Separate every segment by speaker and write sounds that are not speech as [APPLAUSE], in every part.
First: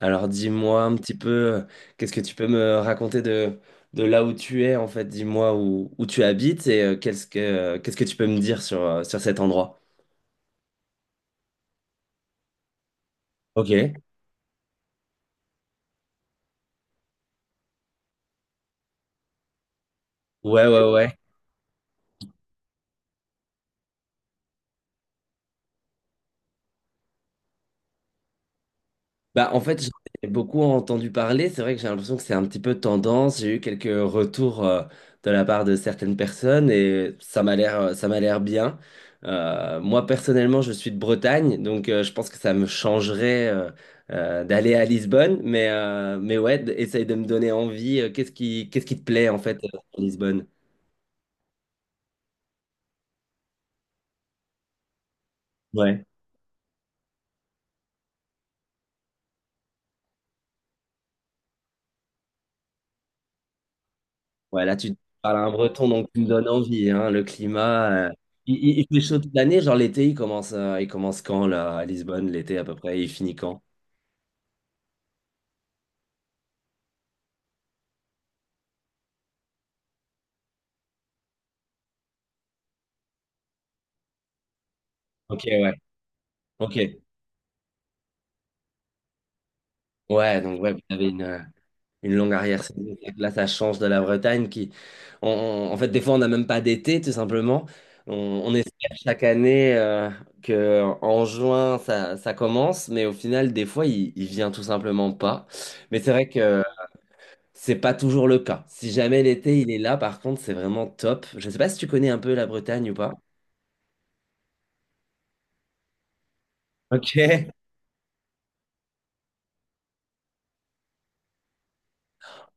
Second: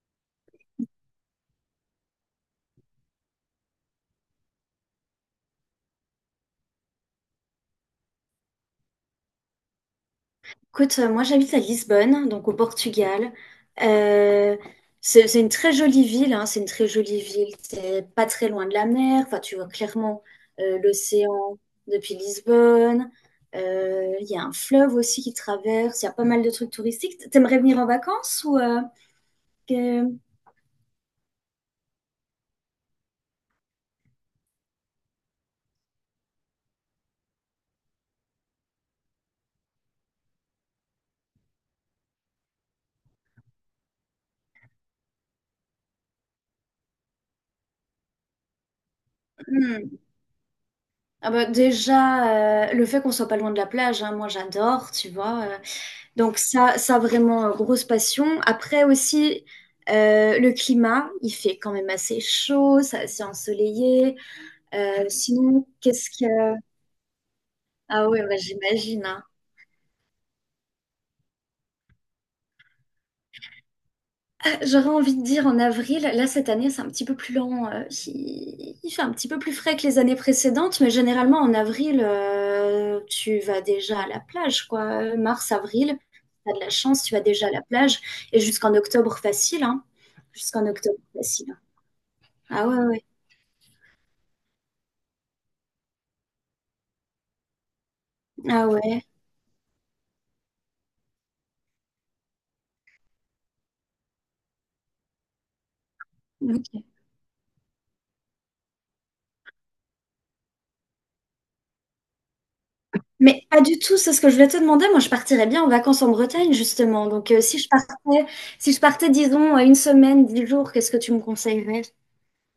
Speaker 1: Alors dis-moi un petit peu, qu'est-ce que tu peux me raconter de là où tu es en fait? Dis-moi où tu habites et qu'est-ce que tu peux me dire sur, sur cet endroit?
Speaker 2: Écoute, moi j'habite à Lisbonne, donc au Portugal.
Speaker 1: Ok.
Speaker 2: Euh, c'est une très jolie ville, hein, c'est une très jolie ville. C'est pas très loin de la mer. Enfin, tu vois clairement
Speaker 1: Ouais, ouais, ouais.
Speaker 2: l'océan depuis Lisbonne. Il y a un fleuve aussi qui traverse. Il y a pas mal de trucs touristiques. T'aimerais venir en vacances ou
Speaker 1: Bah, en fait, j'en
Speaker 2: que-
Speaker 1: ai beaucoup entendu parler. C'est vrai que j'ai l'impression que c'est un petit peu tendance. J'ai eu quelques retours de la part de certaines personnes et ça m'a l'air bien. Moi, personnellement, je suis de Bretagne, donc je pense que ça me changerait d'aller à Lisbonne. Mais ouais, essaye de me donner envie. Qu'est-ce qui te plaît en fait
Speaker 2: Hmm.
Speaker 1: à Lisbonne?
Speaker 2: Ah bah, déjà le fait qu'on soit pas loin de la plage, hein, moi j'adore, tu vois.
Speaker 1: Ouais.
Speaker 2: Donc ça vraiment, grosse passion. Après aussi, le climat, il fait quand même assez chaud, c'est ensoleillé.
Speaker 1: Ouais, là, tu parles à un
Speaker 2: Sinon,
Speaker 1: breton, donc
Speaker 2: qu'est-ce
Speaker 1: tu me
Speaker 2: que...
Speaker 1: donnes envie, hein, le climat.
Speaker 2: Ah
Speaker 1: euh,
Speaker 2: ouais, bah,
Speaker 1: Il
Speaker 2: j'imagine,
Speaker 1: fait chaud
Speaker 2: hein.
Speaker 1: toute l'année, genre l'été, il commence quand, là, à Lisbonne, l'été à peu près, et il finit quand?
Speaker 2: J'aurais envie de dire en avril, là cette année c'est un petit peu plus lent, il fait un petit peu plus frais que les années précédentes, mais généralement en avril, tu vas déjà à la plage, quoi.
Speaker 1: Ok,
Speaker 2: Mars,
Speaker 1: ouais.
Speaker 2: avril, t'as de la
Speaker 1: Ok.
Speaker 2: chance, tu vas déjà à la plage, et jusqu'en octobre facile, hein.
Speaker 1: Ouais, donc
Speaker 2: Jusqu'en
Speaker 1: ouais, vous
Speaker 2: octobre
Speaker 1: avez une, euh,
Speaker 2: facile.
Speaker 1: une longue
Speaker 2: Ah ouais,
Speaker 1: arrière-saison.
Speaker 2: ouais.
Speaker 1: Là, ça change de la Bretagne qui, en fait, des fois, on n'a même pas d'été, tout simplement. On, on
Speaker 2: Ah
Speaker 1: espère
Speaker 2: ouais.
Speaker 1: chaque année que en juin, ça commence, mais au final, des fois, il vient tout simplement pas. Mais c'est vrai que
Speaker 2: OK.
Speaker 1: c'est pas toujours le cas. Si jamais l'été il est là, par contre, c'est vraiment top. Je sais pas si tu connais un peu la Bretagne ou pas.
Speaker 2: Mais pas du tout, c'est ce que je voulais te demander. Moi, je partirais bien en vacances en Bretagne, justement. Donc,
Speaker 1: Ok.
Speaker 2: si je partais, si je partais, disons, une semaine, 10 jours, qu'est-ce que tu me conseillerais?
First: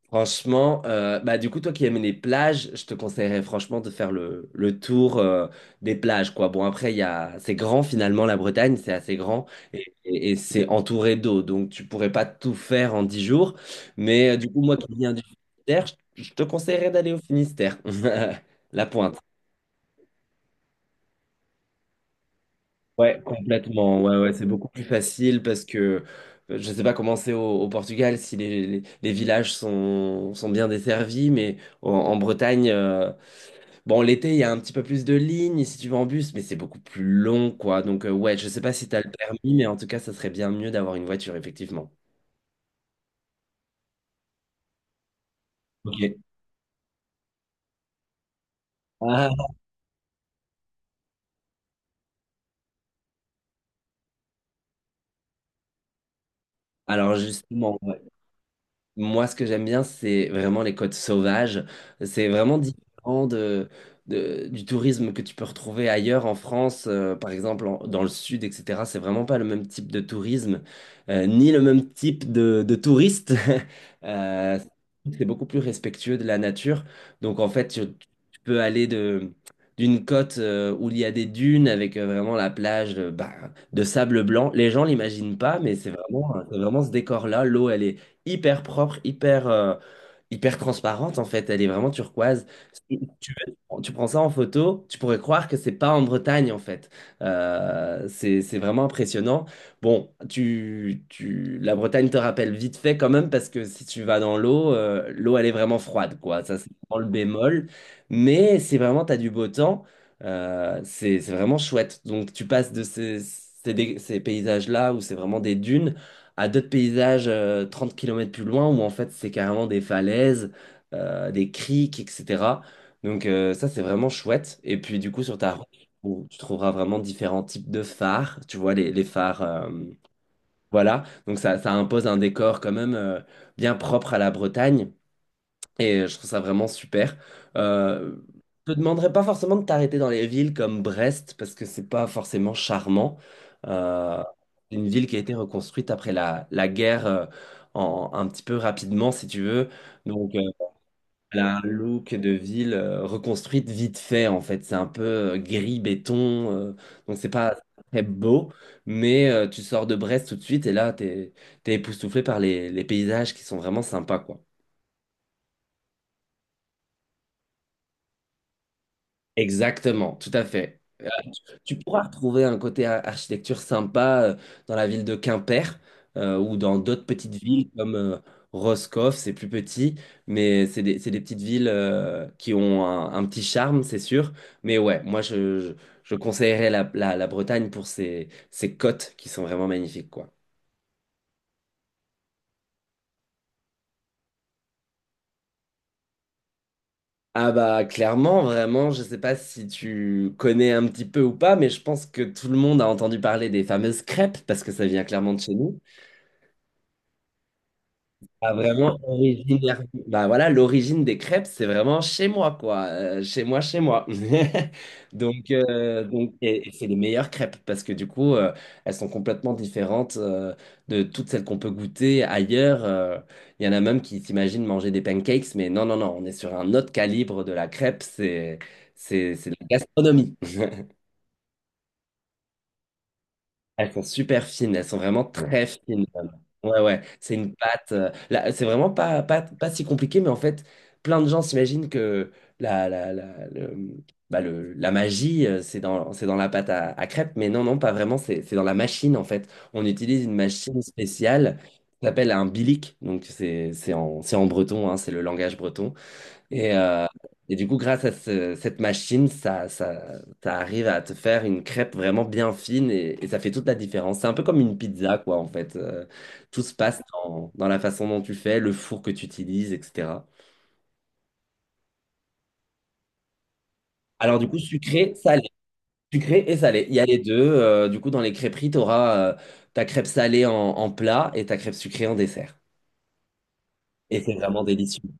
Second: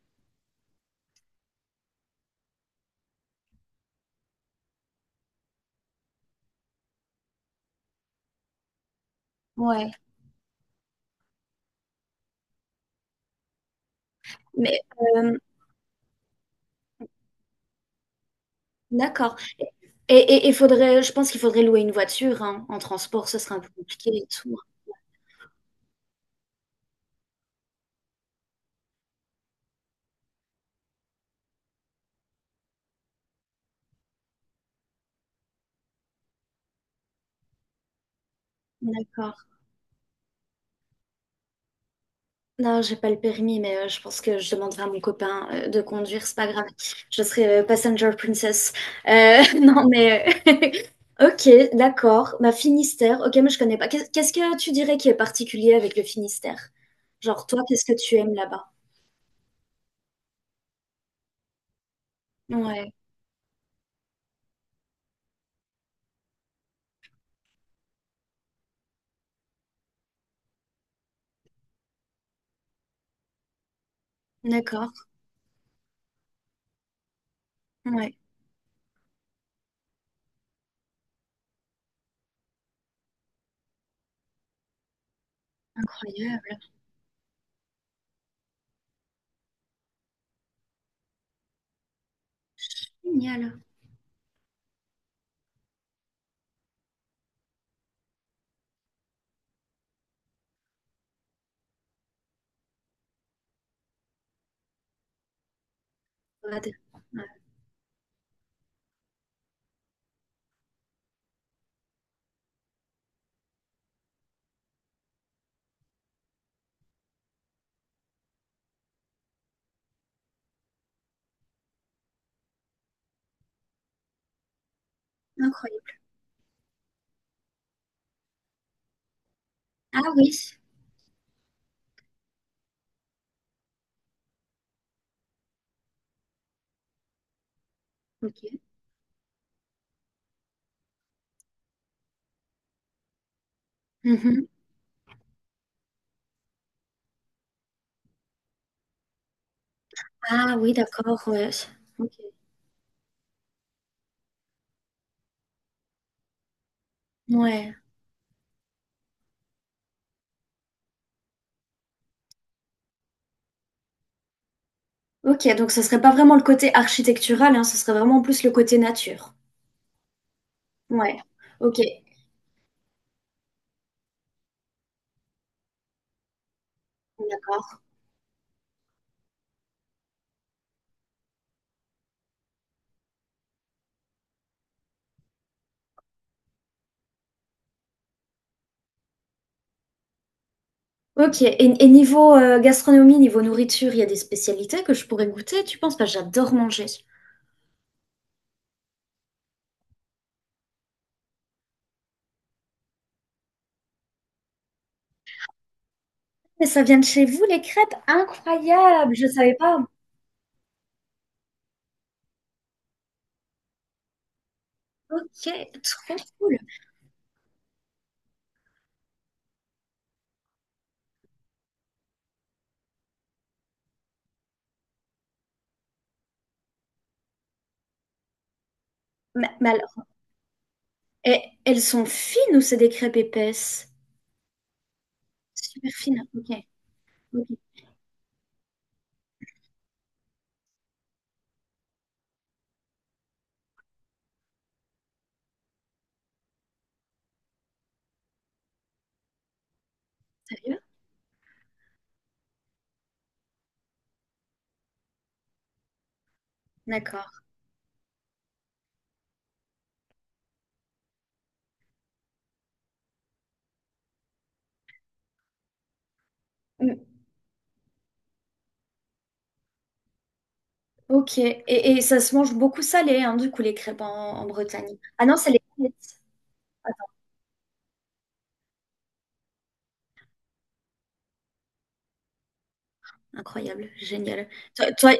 Speaker 1: Franchement, bah du coup, toi qui aimes les plages, je te conseillerais franchement de faire le tour des plages, quoi. Bon, après, c'est grand finalement, la Bretagne, c'est assez grand
Speaker 2: Ouais.
Speaker 1: et c'est entouré d'eau, donc tu pourrais pas tout faire en 10 jours. Mais du coup, moi
Speaker 2: Mais
Speaker 1: qui viens du
Speaker 2: euh,
Speaker 1: Finistère, je te conseillerais d'aller au Finistère, [LAUGHS] la pointe.
Speaker 2: d'accord. Et faudrait, je pense qu'il faudrait louer une voiture, hein. En
Speaker 1: Ouais,
Speaker 2: transport, ce serait un peu
Speaker 1: complètement.
Speaker 2: compliqué
Speaker 1: Ouais,
Speaker 2: et
Speaker 1: ouais, c'est
Speaker 2: tout.
Speaker 1: beaucoup plus facile parce que je ne sais pas comment c'est au Portugal, si les villages sont bien desservis, mais en Bretagne, bon, l'été, il y a un petit peu plus de lignes si tu vas en bus, mais c'est beaucoup plus long, quoi. Donc, ouais, je ne sais pas si tu as le
Speaker 2: D'accord.
Speaker 1: permis, mais en tout cas, ça serait bien mieux d'avoir une voiture, effectivement.
Speaker 2: Non, j'ai pas le permis, mais je pense que je demanderai à mon copain de
Speaker 1: Ok.
Speaker 2: conduire, c'est pas grave. Je serai passenger princess.
Speaker 1: Ah,
Speaker 2: [LAUGHS] Non, mais [LAUGHS] ok, d'accord. Ma Finistère, ok, mais je connais pas. Qu'est-ce que tu dirais qui est particulier avec le Finistère?
Speaker 1: alors,
Speaker 2: Genre toi,
Speaker 1: justement,
Speaker 2: qu'est-ce que
Speaker 1: ouais.
Speaker 2: tu aimes là-bas?
Speaker 1: Moi, ce que j'aime bien, c'est vraiment les côtes sauvages. C'est vraiment
Speaker 2: Ouais,
Speaker 1: différent du tourisme que tu peux retrouver ailleurs en France, par exemple dans le sud, etc. C'est vraiment pas le même type de tourisme, ni le même type de touriste. [LAUGHS] Euh,
Speaker 2: d'accord.
Speaker 1: c'est beaucoup plus respectueux de la nature. Donc, en fait, tu,
Speaker 2: Ouais,
Speaker 1: tu peux aller d'une côte, où il y a des dunes avec vraiment la plage, bah, de sable blanc. Les gens l'imaginent pas, mais c'est vraiment, c'est
Speaker 2: incroyable,
Speaker 1: vraiment ce décor-là. L'eau, elle est hyper propre, hyper transparente en fait. Elle est vraiment turquoise. Si tu
Speaker 2: génial.
Speaker 1: veux, tu prends ça en photo, tu pourrais croire que c'est pas en Bretagne en fait. C'est vraiment impressionnant. Bon, la Bretagne te rappelle vite fait quand même parce que si tu vas dans l'eau, l'eau elle est vraiment froide quoi. Ça c'est
Speaker 2: Regarde.
Speaker 1: vraiment le
Speaker 2: Ouais,
Speaker 1: bémol. Mais c'est vraiment, tu as du beau temps. C'est vraiment chouette. Donc tu passes de ces paysages-là où c'est vraiment des dunes à d'autres paysages 30 km plus loin où en fait c'est carrément des falaises, des criques, etc. Donc ça c'est vraiment chouette. Et puis du coup sur ta route, tu
Speaker 2: incroyable.
Speaker 1: tu trouveras vraiment différents types de phares. Tu vois les phares,
Speaker 2: Ah oui,
Speaker 1: voilà. Donc ça impose un décor quand même bien propre à la Bretagne. Et je trouve ça vraiment super. Euh,
Speaker 2: ok.
Speaker 1: je te demanderais pas forcément de t'arrêter dans les villes comme Brest, parce que c'est pas forcément charmant. Euh,
Speaker 2: Mhm.
Speaker 1: c'est une ville qui a été reconstruite après la guerre un petit peu rapidement, si tu veux. Donc,
Speaker 2: Ah oui, d'accord,
Speaker 1: elle
Speaker 2: ouais.
Speaker 1: a un
Speaker 2: Ok.
Speaker 1: look de ville reconstruite vite fait, en fait. C'est un peu gris, béton. Donc, c'est pas
Speaker 2: Ouais.
Speaker 1: très beau. Mais tu sors de Brest tout de suite et là, t'es époustouflé par les paysages qui sont vraiment sympas, quoi.
Speaker 2: Ok, donc ce serait pas vraiment le côté architectural, hein, ce serait vraiment plus le côté nature.
Speaker 1: Exactement, tout à fait. Euh,
Speaker 2: Ouais,
Speaker 1: tu
Speaker 2: ok,
Speaker 1: pourras retrouver un côté architecture sympa dans la ville de Quimper ou dans d'autres petites villes
Speaker 2: d'accord.
Speaker 1: comme Roscoff, c'est plus petit, mais c'est des petites villes qui ont un petit charme, c'est sûr. Mais ouais, moi je conseillerais la Bretagne pour ses côtes qui sont vraiment magnifiques, quoi.
Speaker 2: Ok, et niveau gastronomie, niveau nourriture, il y a des spécialités que je pourrais goûter, tu penses? Parce que j'adore manger.
Speaker 1: Ah bah clairement, vraiment, je sais pas si tu connais un petit peu ou pas, mais je pense que tout le monde a entendu parler des fameuses crêpes parce que ça vient clairement de chez nous.
Speaker 2: Mais ça vient de chez vous, les crêpes?
Speaker 1: Ah, vraiment,
Speaker 2: Incroyable, je savais
Speaker 1: originaire.
Speaker 2: pas.
Speaker 1: Bah voilà, l'origine des crêpes, c'est vraiment chez moi, quoi. Chez moi, chez moi. [LAUGHS]
Speaker 2: Ok,
Speaker 1: Donc,
Speaker 2: trop cool.
Speaker 1: et c'est les meilleures crêpes parce que du coup, elles sont complètement différentes de toutes celles qu'on peut goûter ailleurs. Il y en a même qui s'imaginent manger des pancakes, mais non, non, non, on est sur un autre calibre de la crêpe. C'est de la
Speaker 2: Mais alors,
Speaker 1: gastronomie.
Speaker 2: elles sont fines ou c'est des crêpes
Speaker 1: Elles
Speaker 2: épaisses?
Speaker 1: sont super fines, elles sont vraiment très
Speaker 2: Super
Speaker 1: fines
Speaker 2: fines,
Speaker 1: même.
Speaker 2: ok.
Speaker 1: Ouais, ouais, c'est
Speaker 2: Ok,
Speaker 1: une pâte. Là, c'est vraiment pas, pas, pas si compliqué, mais en fait, plein de gens s'imaginent que la, la, la, le- bah, la magie, c'est dans la pâte à crêpes, mais non, non, pas vraiment, c'est dans la machine en fait. On utilise une machine
Speaker 2: sérieux?
Speaker 1: spéciale qui s'appelle un bilic, donc c'est en breton, hein, c'est le langage breton. Et, euh,
Speaker 2: D'accord.
Speaker 1: et du coup, grâce à cette machine, ça arrive à te faire une crêpe vraiment bien fine et ça fait toute la différence. C'est un peu comme une pizza, quoi, en fait. Tout se passe
Speaker 2: Mm,
Speaker 1: dans la façon dont tu fais, le four que tu utilises, etc.
Speaker 2: ok, et ça se mange beaucoup salé, hein, du coup, les crêpes en,
Speaker 1: Alors,
Speaker 2: en
Speaker 1: du coup,
Speaker 2: Bretagne.
Speaker 1: sucré,
Speaker 2: Ah non,
Speaker 1: salé.
Speaker 2: c'est les
Speaker 1: Sucré et salé. Il y a les deux. Du coup, dans les crêperies, tu auras ta crêpe salée en plat et ta crêpe sucrée en dessert.
Speaker 2: incroyable,
Speaker 1: Et c'est
Speaker 2: génial.
Speaker 1: vraiment
Speaker 2: Toi,
Speaker 1: délicieux.
Speaker 2: toi,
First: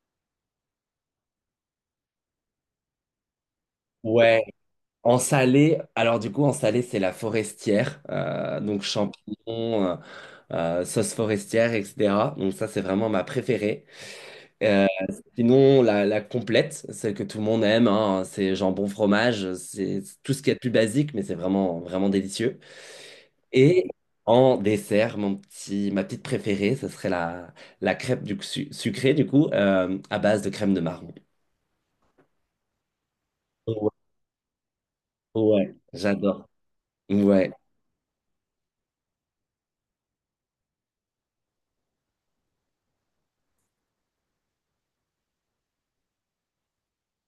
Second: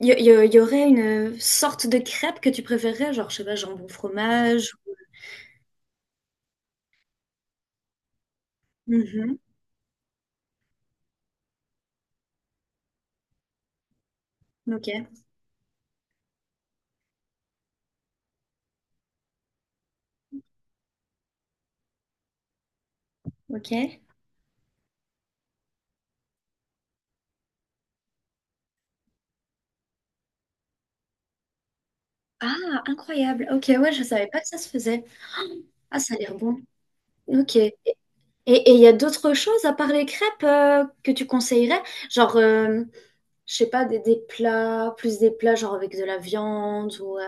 Speaker 2: y aurait une sorte de crêpe que tu préférerais, genre, je sais pas, jambon
Speaker 1: Ouais,
Speaker 2: fromage ou-
Speaker 1: en salé, alors du coup, en salé, c'est la forestière, donc
Speaker 2: Mhm,
Speaker 1: champignons, sauce forestière, etc. Donc ça, c'est vraiment ma préférée. Euh,
Speaker 2: ok,
Speaker 1: sinon, la complète, celle que tout le monde aime, hein, c'est jambon, fromage, c'est tout ce qu'il y a de plus basique, mais c'est vraiment, vraiment délicieux. Et
Speaker 2: ok.
Speaker 1: en dessert, ma petite préférée, ce serait la crêpe sucrée, du coup, à base de crème de marron.
Speaker 2: Ah, incroyable. Ok,
Speaker 1: Ouais,
Speaker 2: ouais, je savais pas que ça se faisait.
Speaker 1: ouais,
Speaker 2: Ah, ça a l'air
Speaker 1: j'adore.
Speaker 2: bon.
Speaker 1: Ouais.
Speaker 2: Ok. Et il y a d'autres choses à part les crêpes que tu conseillerais? Genre, je sais pas, des plats, plus des plats genre avec de la viande ou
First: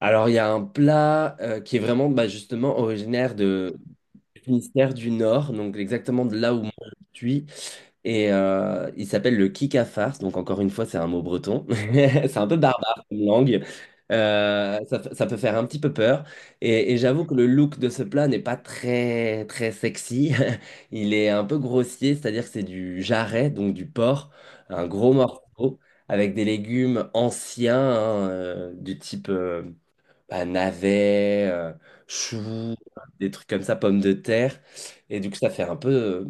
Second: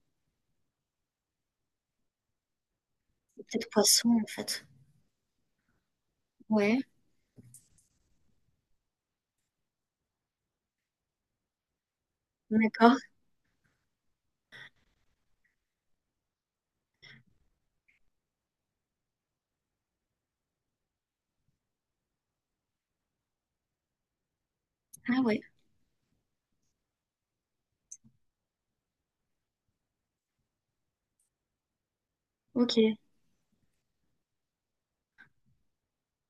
Speaker 1: Alors, il y a un plat qui est vraiment bah, justement originaire
Speaker 2: peut-être
Speaker 1: de
Speaker 2: poisson en fait.
Speaker 1: Finistère du Nord, donc exactement de là où moi
Speaker 2: Ouais,
Speaker 1: je suis. Et il s'appelle le Kikafars. Donc, encore une fois, c'est un mot breton. [LAUGHS] C'est un peu
Speaker 2: d'accord.
Speaker 1: barbare comme langue. Ça peut faire un petit peu peur. Et j'avoue que le look de ce plat n'est pas très, très sexy. [LAUGHS] Il est un peu grossier, c'est-à-dire que c'est du jarret, donc du porc, un gros
Speaker 2: Ah ouais,
Speaker 1: morceau, avec des légumes anciens, hein, du type. Bah, navets, choux,
Speaker 2: ok,
Speaker 1: des trucs comme ça, pommes de terre. Et du coup, ça fait un peu, euh,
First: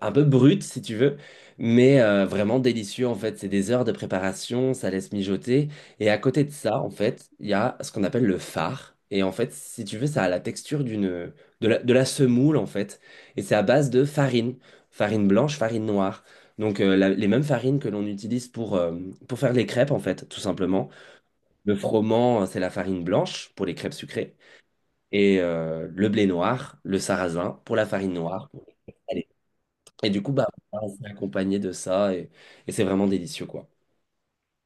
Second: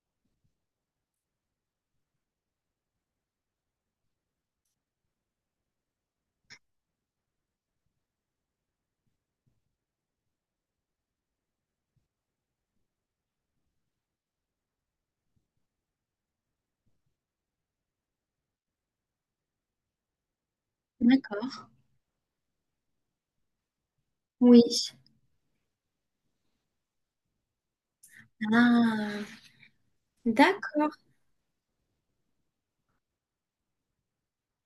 Speaker 1: un peu brut, si tu veux, mais vraiment délicieux, en fait. C'est des heures de préparation, ça laisse mijoter. Et à côté de ça, en fait, il y a ce qu'on appelle le fard. Et en fait, si tu veux, ça a la texture de la semoule, en fait. Et c'est à base de farine, farine blanche, farine noire. Donc, les mêmes farines que l'on utilise pour faire les crêpes, en fait, tout simplement.
Speaker 2: d'accord.
Speaker 1: Le froment, c'est la farine blanche pour les crêpes sucrées.
Speaker 2: Oui.
Speaker 1: Et le blé noir, le sarrasin pour la farine noire. Pour le salé.
Speaker 2: Ah.
Speaker 1: Et du coup, bah,
Speaker 2: D'accord,
Speaker 1: c'est accompagné de ça et c'est vraiment délicieux, quoi.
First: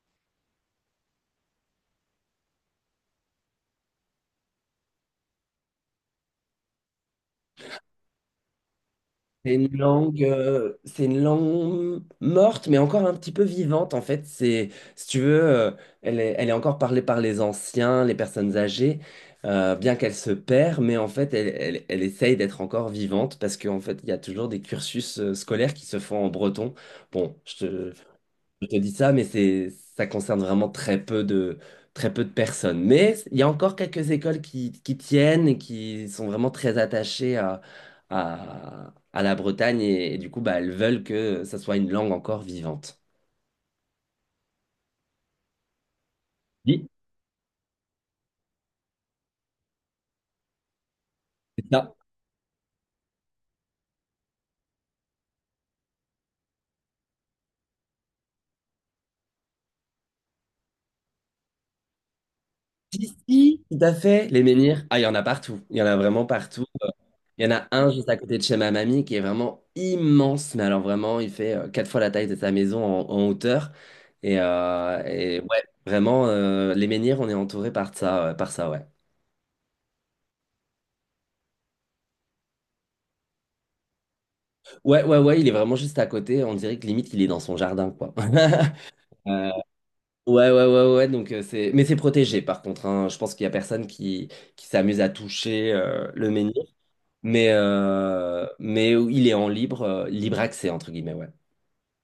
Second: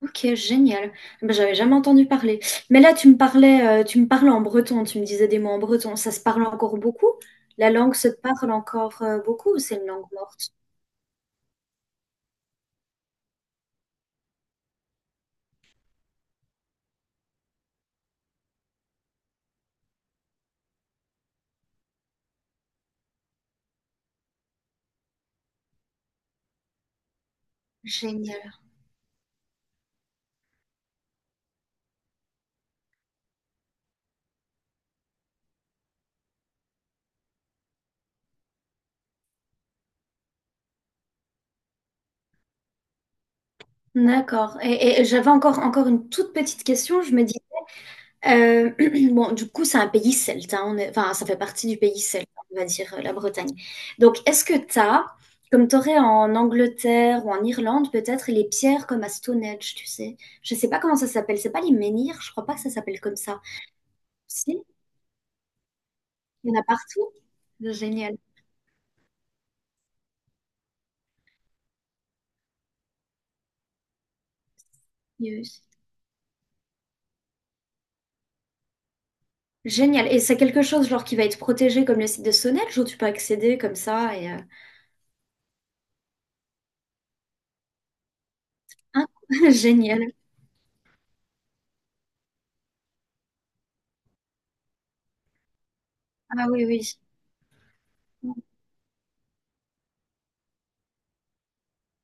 Speaker 2: ok, génial. Eh Ben, j'avais jamais entendu parler. Mais là, tu me parlais en breton, tu me disais des mots en breton. Ça se parle encore beaucoup? La langue se parle encore
Speaker 1: C'est
Speaker 2: beaucoup ou
Speaker 1: une
Speaker 2: c'est une langue
Speaker 1: langue,
Speaker 2: morte?
Speaker 1: euh, c'est une langue morte, mais encore un petit peu vivante, en fait. C'est, si tu veux, elle est encore parlée par les anciens, les personnes âgées, bien qu'elle se perd, mais en fait, elle essaye d'être encore vivante parce qu'en fait, il y a toujours des cursus scolaires qui se font en breton. Bon, je te,
Speaker 2: Génial.
Speaker 1: Je te dis ça, mais ça concerne vraiment très peu de personnes. Mais il y a encore quelques écoles qui tiennent et qui sont vraiment très attachées à la Bretagne et du coup, bah, elles veulent que ça soit une langue encore vivante.
Speaker 2: D'accord. Et j'avais encore, encore une toute petite
Speaker 1: Oui,
Speaker 2: question. Je me dis Euh, [CLEARS THROAT] bon, du coup, c'est un pays celte, hein, enfin, ça fait
Speaker 1: c'est
Speaker 2: partie du
Speaker 1: ça.
Speaker 2: pays celte, on va dire, la Bretagne. Donc, est-ce que tu as, comme tu aurais en Angleterre ou en Irlande, peut-être les pierres comme à Stonehenge, tu sais? Je sais pas comment ça s'appelle, c'est pas les menhirs, je crois pas que ça s'appelle comme ça.
Speaker 1: Ici, tout à fait, les
Speaker 2: Si,
Speaker 1: menhirs, ah, il y en a partout. Il y en a vraiment
Speaker 2: il y en
Speaker 1: partout.
Speaker 2: a partout.
Speaker 1: Il y en a un juste
Speaker 2: Génial.
Speaker 1: à côté de chez ma mamie qui est vraiment immense, mais alors vraiment, il fait quatre fois la taille de sa maison en hauteur. Et
Speaker 2: Yes.
Speaker 1: ouais, vraiment, les menhirs, on est entouré par ça, ouais.
Speaker 2: Génial. Et c'est quelque chose genre qui va être protégé comme le site de Stonehenge où tu peux accéder comme ça et
Speaker 1: Ouais, ouais, ouais, il est vraiment juste à côté. On dirait que limite, il est dans son jardin, quoi. [LAUGHS]
Speaker 2: hein,
Speaker 1: Euh,
Speaker 2: [LAUGHS] génial.
Speaker 1: ouais, ouais, ouais, ouais. Donc, mais c'est protégé, par contre. Hein. Je pense qu'il y a personne qui s'amuse à toucher le
Speaker 2: Ah
Speaker 1: menhir.
Speaker 2: oui, oui.
Speaker 1: Mais il est en libre accès, entre guillemets, ouais.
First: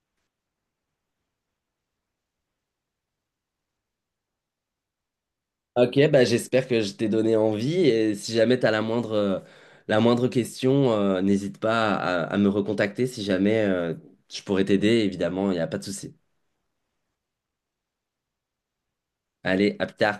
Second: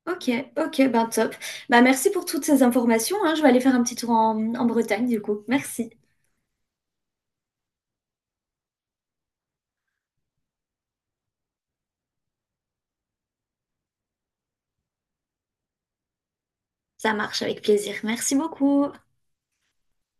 Speaker 2: Ok, ok, ben top. Bah merci pour toutes ces informations, hein. Je vais aller faire un petit tour en, en Bretagne, du coup. Merci.
Speaker 1: Ok, bah j'espère que je t'ai donné envie et si jamais tu as la moindre question, n'hésite pas à me recontacter si jamais je pourrais t'aider, évidemment, il n'y a pas de souci.
Speaker 2: Ça marche avec plaisir. Merci beaucoup.
Speaker 1: Allez, à plus tard.